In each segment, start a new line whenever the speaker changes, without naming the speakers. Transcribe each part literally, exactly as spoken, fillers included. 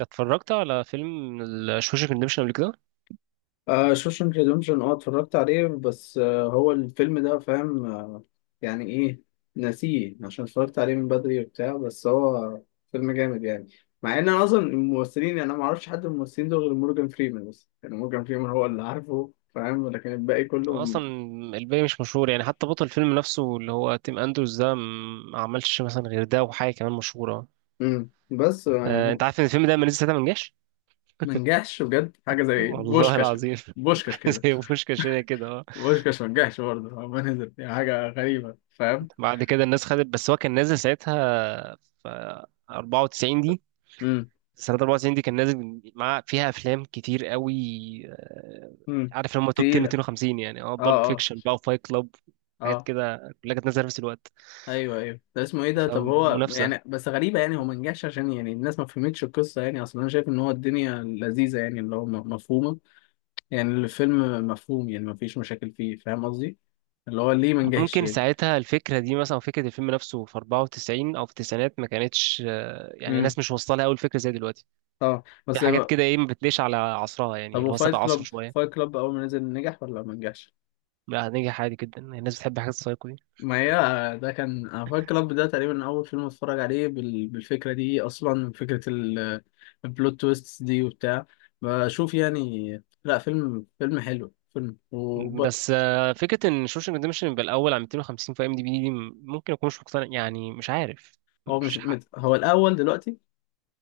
اتفرجت على فيلم شوشك ريديمشن قبل كده.
آه شوشنك ريدمشن، اه اتفرجت عليه. بس آه هو الفيلم ده، فاهم؟ آه يعني ايه؟ ناسيه عشان اتفرجت عليه من بدري وبتاع، بس هو فيلم جامد يعني. مع ان انا اصلا الممثلين، يعني انا ما اعرفش حد من الممثلين دول غير مورجان فريمان، بس يعني مورجان فريمان هو اللي عارفه، فاهم؟ لكن الباقي
أنا
كله
اصلا الباقي مش مشهور، يعني حتى بطل الفيلم نفسه اللي هو تيم اندروز ده م- ما عملش مثلا غير ده وحاجه كمان مشهوره.
امم بس آه،
آه،
هو
انت عارف ان الفيلم ده ما نزل ساعتها ما نجحش؟
ما نجحش بجد. حاجه زي
والله
بوشكاش.
العظيم،
بوشكاش
حاجه
كده،
زي بوشكاش هنا كده، اه.
بوشكاش ما نجحش برضه، ما نزل، يعني حاجه غريبه، فاهم؟
بعد كده الناس خدت، بس هو كان نازل ساعتها في أربعة وتسعين دي.
امم
سنة أربعة وتسعين دي كان نازل مع فيها أفلام كتير قوي. آه،
امم
عارف لما توب عشرة
تقيله.
مئتين وخمسين، يعني اه، بالب
اه، اه،
فيكشن بقى وفايت كلاب، حاجات
اه،
كده، كلها كانت نازلة في نفس الوقت.
ايوه ايوه. ده اسمه ايه ده؟ طب هو
فمنافسة.
يعني، بس غريبه، يعني هو ما نجحش عشان يعني الناس ما فهمتش القصه، يعني اصلا انا شايف ان هو الدنيا لذيذه، يعني اللي هو م- مفهومه. يعني الفيلم مفهوم، يعني ما فيش مشاكل فيه، فاهم قصدي؟ اللي هو ليه ما نجحش
ممكن
يعني؟
ساعتها الفكرة دي، مثلا فكرة الفيلم نفسه في أربعة وتسعين أو في التسعينات، ما كانتش، آه، يعني
امم
الناس مش واصلة لها أوي الفكرة زي دلوقتي.
طبعا
في
بس.
حاجات كده، إيه، ما بتليش على عصرها، يعني
طب
اللي هو
وفايت
سبق عصره
كلاب،
شوية.
فايت كلاب اول ما نزل نجح ولا ما نجحش؟
لا، هنجح عادي جدا، الناس بتحب حاجات السايكو دي.
ما هي ده كان، انا فاكر كلاب ده تقريبا اول فيلم اتفرج عليه بال... بالفكره دي، اصلا فكره ال... البلوت تويست دي وبتاع، بشوف يعني. لا فيلم، فيلم حلو، فيلم وب...
بس آه، فكرة إن شوشنج ريدمشن يبقى الأول على مئتين وخمسين في أم دي بي دي، م- ممكن أكون مش مقتنع، يعني مش عارف،
هو مش
مش حق.
مت... هو الاول دلوقتي،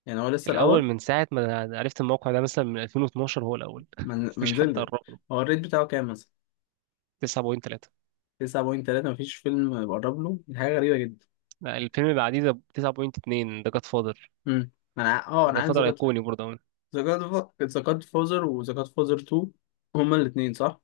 يعني هو لسه
الأول
الاول
من ساعة ما عرفت الموقع ده، مثلا من ألفين واثنعش، هو الأول.
من...
مفيش حد
منزل.
قرب له.
هو الريت بتاعه كام مثلا؟
تسعة فاصلة تلاتة.
تسعة فاصلة تلاتة. مفيش فيلم بقرب له، دي حاجه غريبه جدا.
لا، الفيلم اللي بعديه ده تسعة فاصلة اتنين، ده جاد فاضل،
امم انا ع- اه انا
كان
عارف ذا
فترة
جاد،
أيقوني برضه أوي.
ذا جاد فوزر وذا جاد فوزر اتنين، هما الاثنين صح.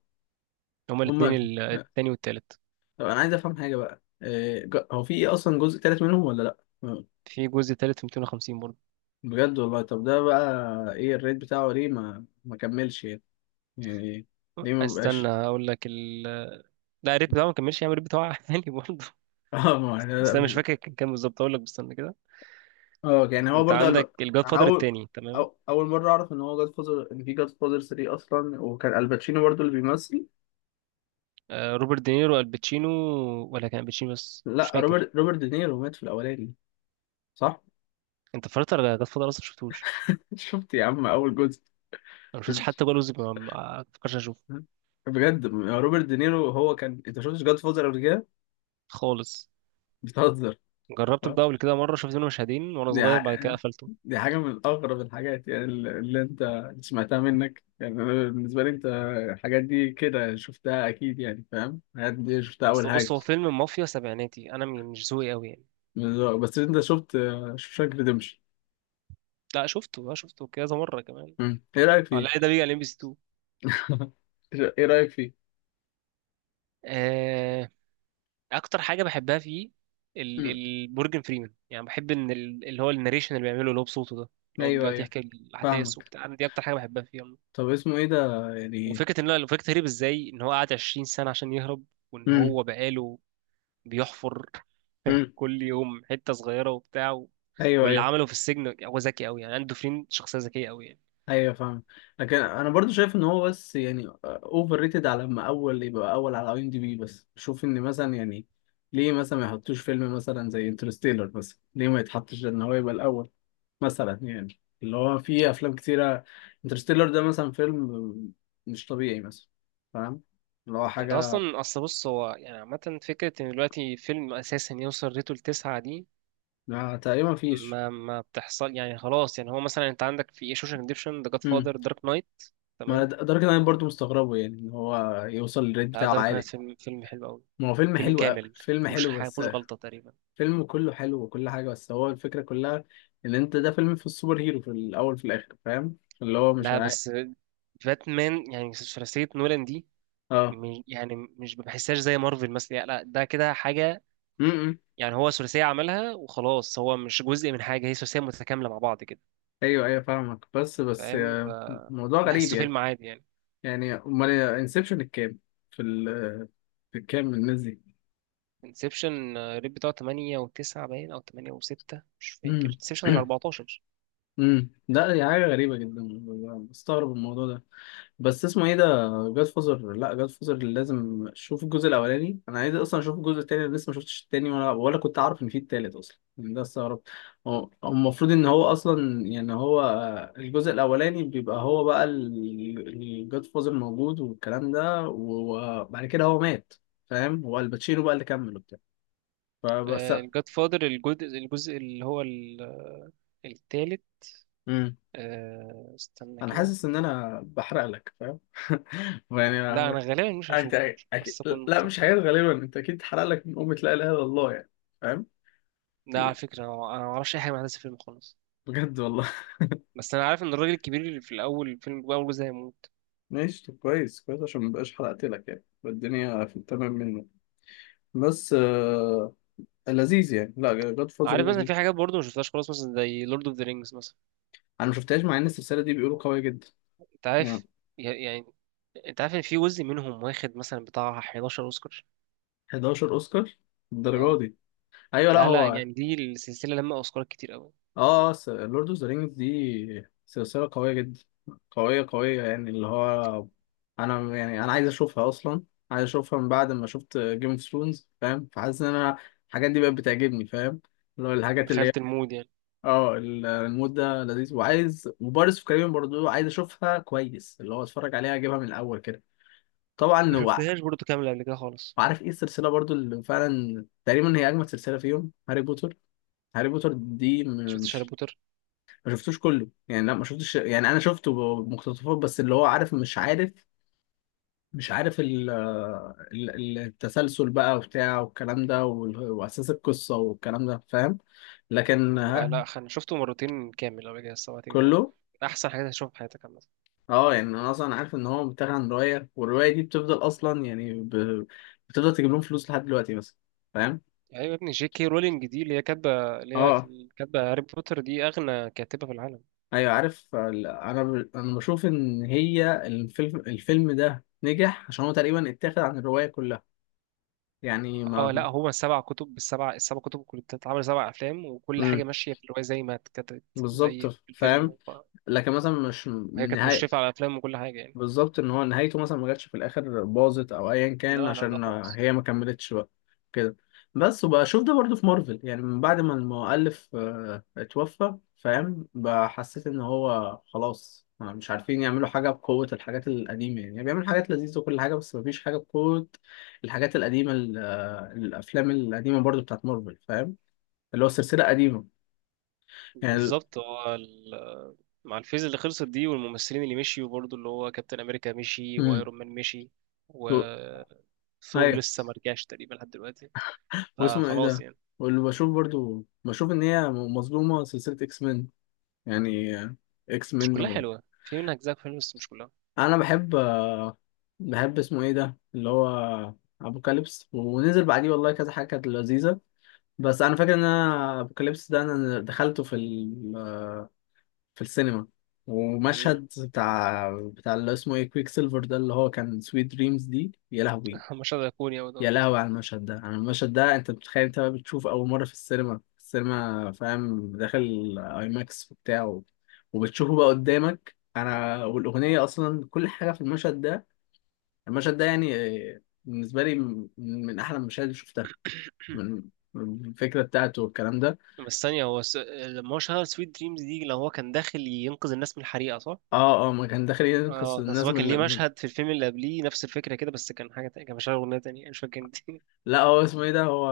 هما الاتنين
هما،
ال- التاني والتالت.
طب انا عايز افهم حاجه بقى، إيه ج- هو في ايه اصلا؟ جزء تالت منهم ولا لا؟ م-
في جزء تالت في مئتين وخمسين برضه.
بجد والله؟ طب ده بقى ايه الريت بتاعه؟ ليه ما ما كملش يعني؟ يعني ليه ما
استنى
بقاش؟
أقول لك ال... لا، الريت بتاعه ما كملش، يعني الريت بتاعه عالي برضه.
اه، ما، لا
بس
لا
أنا مش
مش.
فاكر كان كام بالظبط. أقول لك، بس استنى كده.
اه، يعني هو
أنت
برضو قال
عندك
بقى.
الجاد
انا
فادر
اول،
التاني، تمام؟
أو اول مره اعرف ان هو جاد فوزر، ان في جاد فوزر تلاتة اصلا، وكان الباتشينو برضو اللي بيمثل.
آه، روبرت دينيرو، الباتشينو. ولا كان الباتشينو بس، مش
لا
فاكر.
روبرت، روبرت دينيرو مات في الاولاني، صح؟
أنت اتفرجت على جاد فادر أصلا؟ مشفتوش؟
شفت يا عم اول جزء.
أنا مشفتش حتى ولا جزء، ما ما فكرش أشوفه
بجد؟ روبرت دينيرو، هو كان، انت شفتش جاد فوزر قبل كده؟
خالص.
بتهزر.
جربت ده قبل كده مرة، شفت منه مشهدين وأنا
دي
صغير، بعد
ح-
كده قفلته.
دي حاجة من أغرب الحاجات، يعني ال- اللي أنت سمعتها منك، يعني. أنا بالنسبة لي أنت الحاجات دي كده شفتها أكيد، يعني فاهم؟ الحاجات دي شفتها أول
أصل بص،
حاجة.
هو فيلم مافيا سبعيناتي، أنا م- مش ذوقي أوي يعني.
بس أنت شفت شوشانك ريديمشن،
لا، شفته بقى، شفته كذا مرة كمان.
إيه رأيك
على
فيه؟
ده بيجي على ام بي سي تو.
إيه رأيك فيه؟
آه، اكتر حاجة بحبها فيه ال-
مم.
ال- مورجان فريمان. يعني بحب ان ال- اللي هو الناريشن اللي بيعمله اللي هو بصوته ده، اللي هو
أيوه
بيقعد
أيوه،
يحكي الاحداث
فاهمك.
وبتاع. أنا دي اكتر حاجة بحبها فيه عموماً.
طب اسمه إيه ده يعني؟
وفكرة ان هو، فكرة هرب ازاي، ان هو قعد عشرين سنة عشان يهرب، وان
مم.
هو بقاله بيحفر
مم.
كل يوم حتة صغيرة وبتاع و...
أيوه
واللي
أيوه،
عمله في السجن، هو ذكي قوي، يعني عنده فرين، شخصية ذكية قوي يعني.
ايوه فاهم. لكن انا برضو شايف ان هو، بس يعني اوفر ريتد، على لما اول يبقى اول على اي ام دي بي. بس بشوف ان مثلا يعني، ليه مثلا ما يحطوش فيلم مثلا زي انترستيلر مثلا؟ ليه ما يتحطش ان هو يبقى الاول مثلا، يعني اللي هو في افلام كتيره. انترستيلر ده مثلا فيلم مش طبيعي مثلا، فاهم؟ اللي هو
انت
حاجه.
اصلا، اصل بص، هو يعني عامه فكره ان دلوقتي فيلم اساسا يوصل ريته لتسعة دي
ما تقريبا مفيش.
ما ما بتحصل، يعني خلاص. يعني هو مثلا انت عندك في ايه: شوشانك ريديمشن، ذا جاد
امم
فاذر، دارك نايت،
ما
تمام؟
د- لدرجه إن انا برضو مستغربه يعني، ان هو يوصل للريت
لا،
بتاعه
دارك نايت
عالي.
فيلم فيلم حلو قوي،
ما هو فيلم
فيلم
حلو أوي.
كامل،
فيلم
مفيهوش
حلو،
حاجه،
بس
مفيهوش غلطه تقريبا.
فيلم كله حلو، وكل حاجة، بس هو الفكرة كلها إن أنت ده فيلم في السوبر هيرو، في الأول في الآخر، فاهم؟ اللي هو مش
لا
عارف.
بس باتمان، يعني ثلاثيه نولان دي،
اه،
م- يعني مش بحسهاش زي مارفل مثلا، يعني لا، ده كده حاجه،
امم
يعني هو ثلاثيه عملها وخلاص، هو مش جزء من حاجه، هي ثلاثيه متكامله مع بعض كده،
أيوه أيوه فاهمك. بس بس
فاهم؟
آه، موضوع غريب
بحسه
يعني.
فيلم عادي يعني.
يعني أمال انسبشن الكام؟ في ال في الكام الناس دي؟
انسبشن الريت بتاعه تمانية و9 باين، او تمانية و6، مش فاكر،
امم
انسبشن ال اربعتاشر.
امم لا، دي حاجة غريبة جدا. مستغرب الموضوع ده. بس اسمه ايه ده؟ جاد فوزر، لا جاد فوزر لازم اشوف الجزء الاولاني. انا عايز اصلا اشوف الجزء التاني، انا لسه ما شفتش التاني ولا ولا كنت اعرف ان في التالت اصلا، يعني ده استغربت. هو هو المفروض ان هو اصلا، يعني هو، آه، الجزء الاولاني بيبقى، هو بقى الجاد فوزر موجود والكلام ده، وبعد كده هو مات. فاهم؟ هو الباتشينو بقى اللي كمل وبتاع. فبس.
الجاد فادر، الجزء الجزء اللي هو ال- آه، التالت.
امم
آه، استنى
انا
كده.
حاسس ان انا بحرق لك، فاهم؟
لا،
يعني.
انا غالبا مش
أنت
هشوفه،
أكيد.
بس كنت.
لا مش حاجات، غالبا أنت أكيد اتحرق لك من أمة لا إله إلا الله، يعني فاهم؟
لا، على
ال-
فكره، انا أنا ما اعرفش اي حاجه عن أحداث الفيلم خالص.
بجد والله.
بس انا عارف ان الراجل الكبير اللي في الاول الفيلم، اول جزء، هيموت.
ماشي، طب كويس كويس، عشان مبقاش حرقت لك، يعني يبقى الدنيا في التمام منه. بس آه... لذيذ يعني. لا جاد فازر
عارف مثلا
لذيذ.
في حاجات برضه ما شفتهاش خالص، مثلا زي لورد اوف ذا رينجز مثلا.
أنا ما شفتهاش، مع إن السلسلة دي بيقولوا قوية جدا،
انت
يعني.
عارف، ي- يعني انت عارف ان في جزء منهم واخد مثلا بتاع حداشر اوسكار؟
حداشر أوسكار، الدرجة
اه.
دي؟ أيوه لا
لا لا،
هو،
يعني دي السلسلة لما أوسكارات كتير أوي.
اه. لورد اوف ذا رينجز دي سلسلة قوية جدا، قوية قوية، يعني اللي هو، انا يعني انا عايز اشوفها اصلا. عايز اشوفها من بعد ما شفت جيم اوف ثرونز، فاهم؟ فحاسس ان انا الحاجات دي بقت بتعجبني، فاهم؟ اللي هو الحاجات اللي هي.
دخلت المود يعني.
اه، ال- المود ده لذيذ. وعايز، وبارس في كاريبيان برضو عايز اشوفها كويس، اللي هو اتفرج عليها، اجيبها من الاول كده. طبعا
ما
وع-
شفتهاش برضه كاملة قبل كده خالص.
وعارف ايه السلسلة برضو اللي فعلا تقريبا هي اجمد سلسلة فيهم؟ هاري بوتر. هاري بوتر دي م-
شفت هاري
مش،
بوتر؟
ما شفتوش كله يعني. لا ما شفتش، يعني انا شفته مقتطفات بس. اللي هو عارف مش عارف، مش عارف ال ال- ال- التسلسل بقى وبتاع والكلام ده وال- واساس القصه والكلام ده، فاهم؟ لكن
لا
ها.
لا، أنا شفته مرتين كامل قبل كده، الصراحة ده
كله.
أحسن حاجة هتشوفها في حياتك عامة.
اه، يعني انا اصلا عارف ان هو بيتاخد عن روايه، والروايه دي بتفضل اصلا، يعني ب... بتفضل تجيب لهم فلوس لحد دلوقتي، بس فاهم.
أيوة يا ابني، جي كي رولينج دي اللي هي كاتبة اللي هي
اه،
كاتبة هاري بوتر، دي أغنى كاتبة في العالم.
ايوه عارف ال- انا ب... انا بشوف ان هي الفيلم، الفيلم ده نجح عشان هو تقريبا اتاخد عن الروايه كلها، يعني
اه،
ما.
لا، هما سبع كتب، بالسبع، السبع كتب كلها بتتعمل سبع أفلام، وكل حاجة
مم.
ماشية في الرواية زي ما اتكتبت
بالظبط،
زي في
فاهم.
الفيلم.
لكن مثلا مش
وهي
من
كانت
نهاية.
مشرفة على الأفلام وكل حاجة يعني.
بالظبط، ان هو نهايته مثلا ما جاتش في الاخر، باظت او ايا كان،
لا لا لا
عشان
خالص.
هي ما كملتش بقى كده. بس وبقى اشوف ده برضو في مارفل، يعني من بعد ما المؤلف آه، اتوفى، فاهم؟ بقى حسيت ان هو خلاص، آه، مش عارفين يعملوا حاجة بقوة الحاجات القديمة، يعني، يعني بيعمل حاجات لذيذة وكل حاجة، بس مفيش حاجة بقوة الحاجات القديمة، ال- آه، الأفلام القديمة برضو بتاعت مارفل، فاهم؟ اللي هو سلسلة قديمة، يعني ال-
بالظبط، هو ال- مع الفيز اللي خلصت دي والممثلين اللي مشيوا برضه، اللي هو كابتن امريكا مشي
مم.
وايرون مان مشي، و ثور
ايوه.
لسه ما رجعش تقريبا لحد دلوقتي.
واسمه ايه
فخلاص
ده؟
يعني.
واللي بشوف برضو، بشوف ان هي مظلومة سلسلة اكس مين، يعني اكس
مش
مين
كلها
و...
حلوه، في منها اجزاء حلوه بس مش كلها.
انا بحب، بحب اسمه ايه ده اللي هو ابوكاليبس، ونزل بعديه والله كذا حاجة كانت لذيذة. بس انا فاكر ان انا ابوكاليبس ده انا دخلته في ال... في السينما،
مم.
ومشهد بتاع بتاع اللي اسمه ايه؟ كويك سيلفر ده، اللي هو كان سويت دريمز دي، يا لهوي.
مشهد ايقوني اوي
يا
طبعا.
لهوي على المشهد ده. على المشهد ده، انت بتخيل انت بقى بتشوف اول مره في السينما السينما، فاهم؟ داخل اي ماكس وبتاع، وبتشوفه بقى قدامك، انا والاغنيه، اصلا كل حاجه في المشهد ده. المشهد ده، يعني آه، بالنسبه لي من من احلى المشاهد اللي شفتها، من من الفكره بتاعته والكلام ده.
بس ثانيه، هو س... لما هو شغال سويت دريمز دي، لو هو كان داخل ينقذ الناس من الحريقه، صح؟
اه اه، ما كان داخل ينقذ
اه، بس
الناس
هو كان ليه
من من-
مشهد في الفيلم اللي قبليه نفس الفكره كده، بس كان حاجه تانية، كان مشغل اغنيه تانية، مش فاكر انت؟
لا هو اسمه ايه ده، هو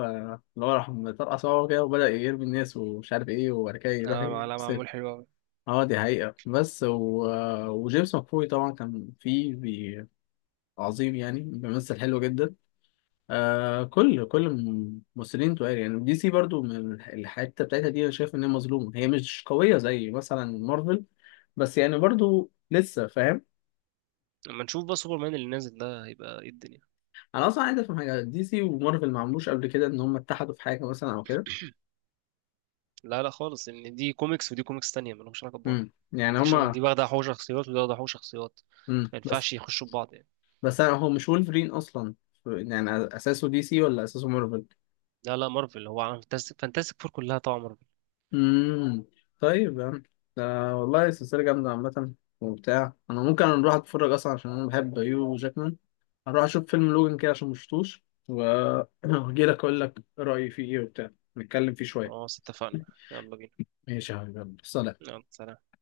اللي هو راح مطرقع صوابعه كده، وبدأ يرمي الناس ومش عارف ايه، وبعد كده يروح.
اه، لا، معمول حلو أوي.
اه دي حقيقة. بس و... وجيمس مكفوي طبعا كان فيه بي... عظيم، يعني بيمثل حلو جدا. آه، كل كل الممثلين تقال، يعني دي سي برضو من الح- الحتة بتاعتها دي، انا شايف ان هي مظلومة، هي مش قوية زي مثلا مارفل، بس يعني برضو لسه فاهم.
لما نشوف بقى سوبرمان اللي نازل ده، هيبقى ايه الدنيا.
انا اصلا عايز افهم حاجة، دي سي ومارفل ما عملوش قبل كده ان هم اتحدوا في حاجة مثلا او كده؟
لا لا خالص، ان دي كوميكس ودي كوميكس تانية، مالهمش علاقة ببعض.
امم يعني
ودي شو...
هما.
ودي واخدة حقوق شخصيات ودي واخدة حقوق شخصيات،
امم
ما
بس
ينفعش يخشوا في بعض يعني.
بس أنا- هو مش وولفرين اصلا، يعني اساسه دي سي ولا اساسه مارفل؟
لا لا، مارفل، هو عالم فانتاستيك فانتاستيك فور كلها طبعا مارفل.
امم طيب يا عم، ده والله سلسلة جامدة عامة وبتاع. أنا ممكن أروح أتفرج أصلا، عشان أنا بحب هيو جاكمان، أروح أشوف فيلم لوجن كده عشان مشفتوش و- وأجيلك أقول لك رأيي فيه إيه وبتاع، نتكلم فيه شوية.
خلاص اتفقنا، يلا بينا.
ماشي يا حبيبي، يلا. سلام.
يلا سلام.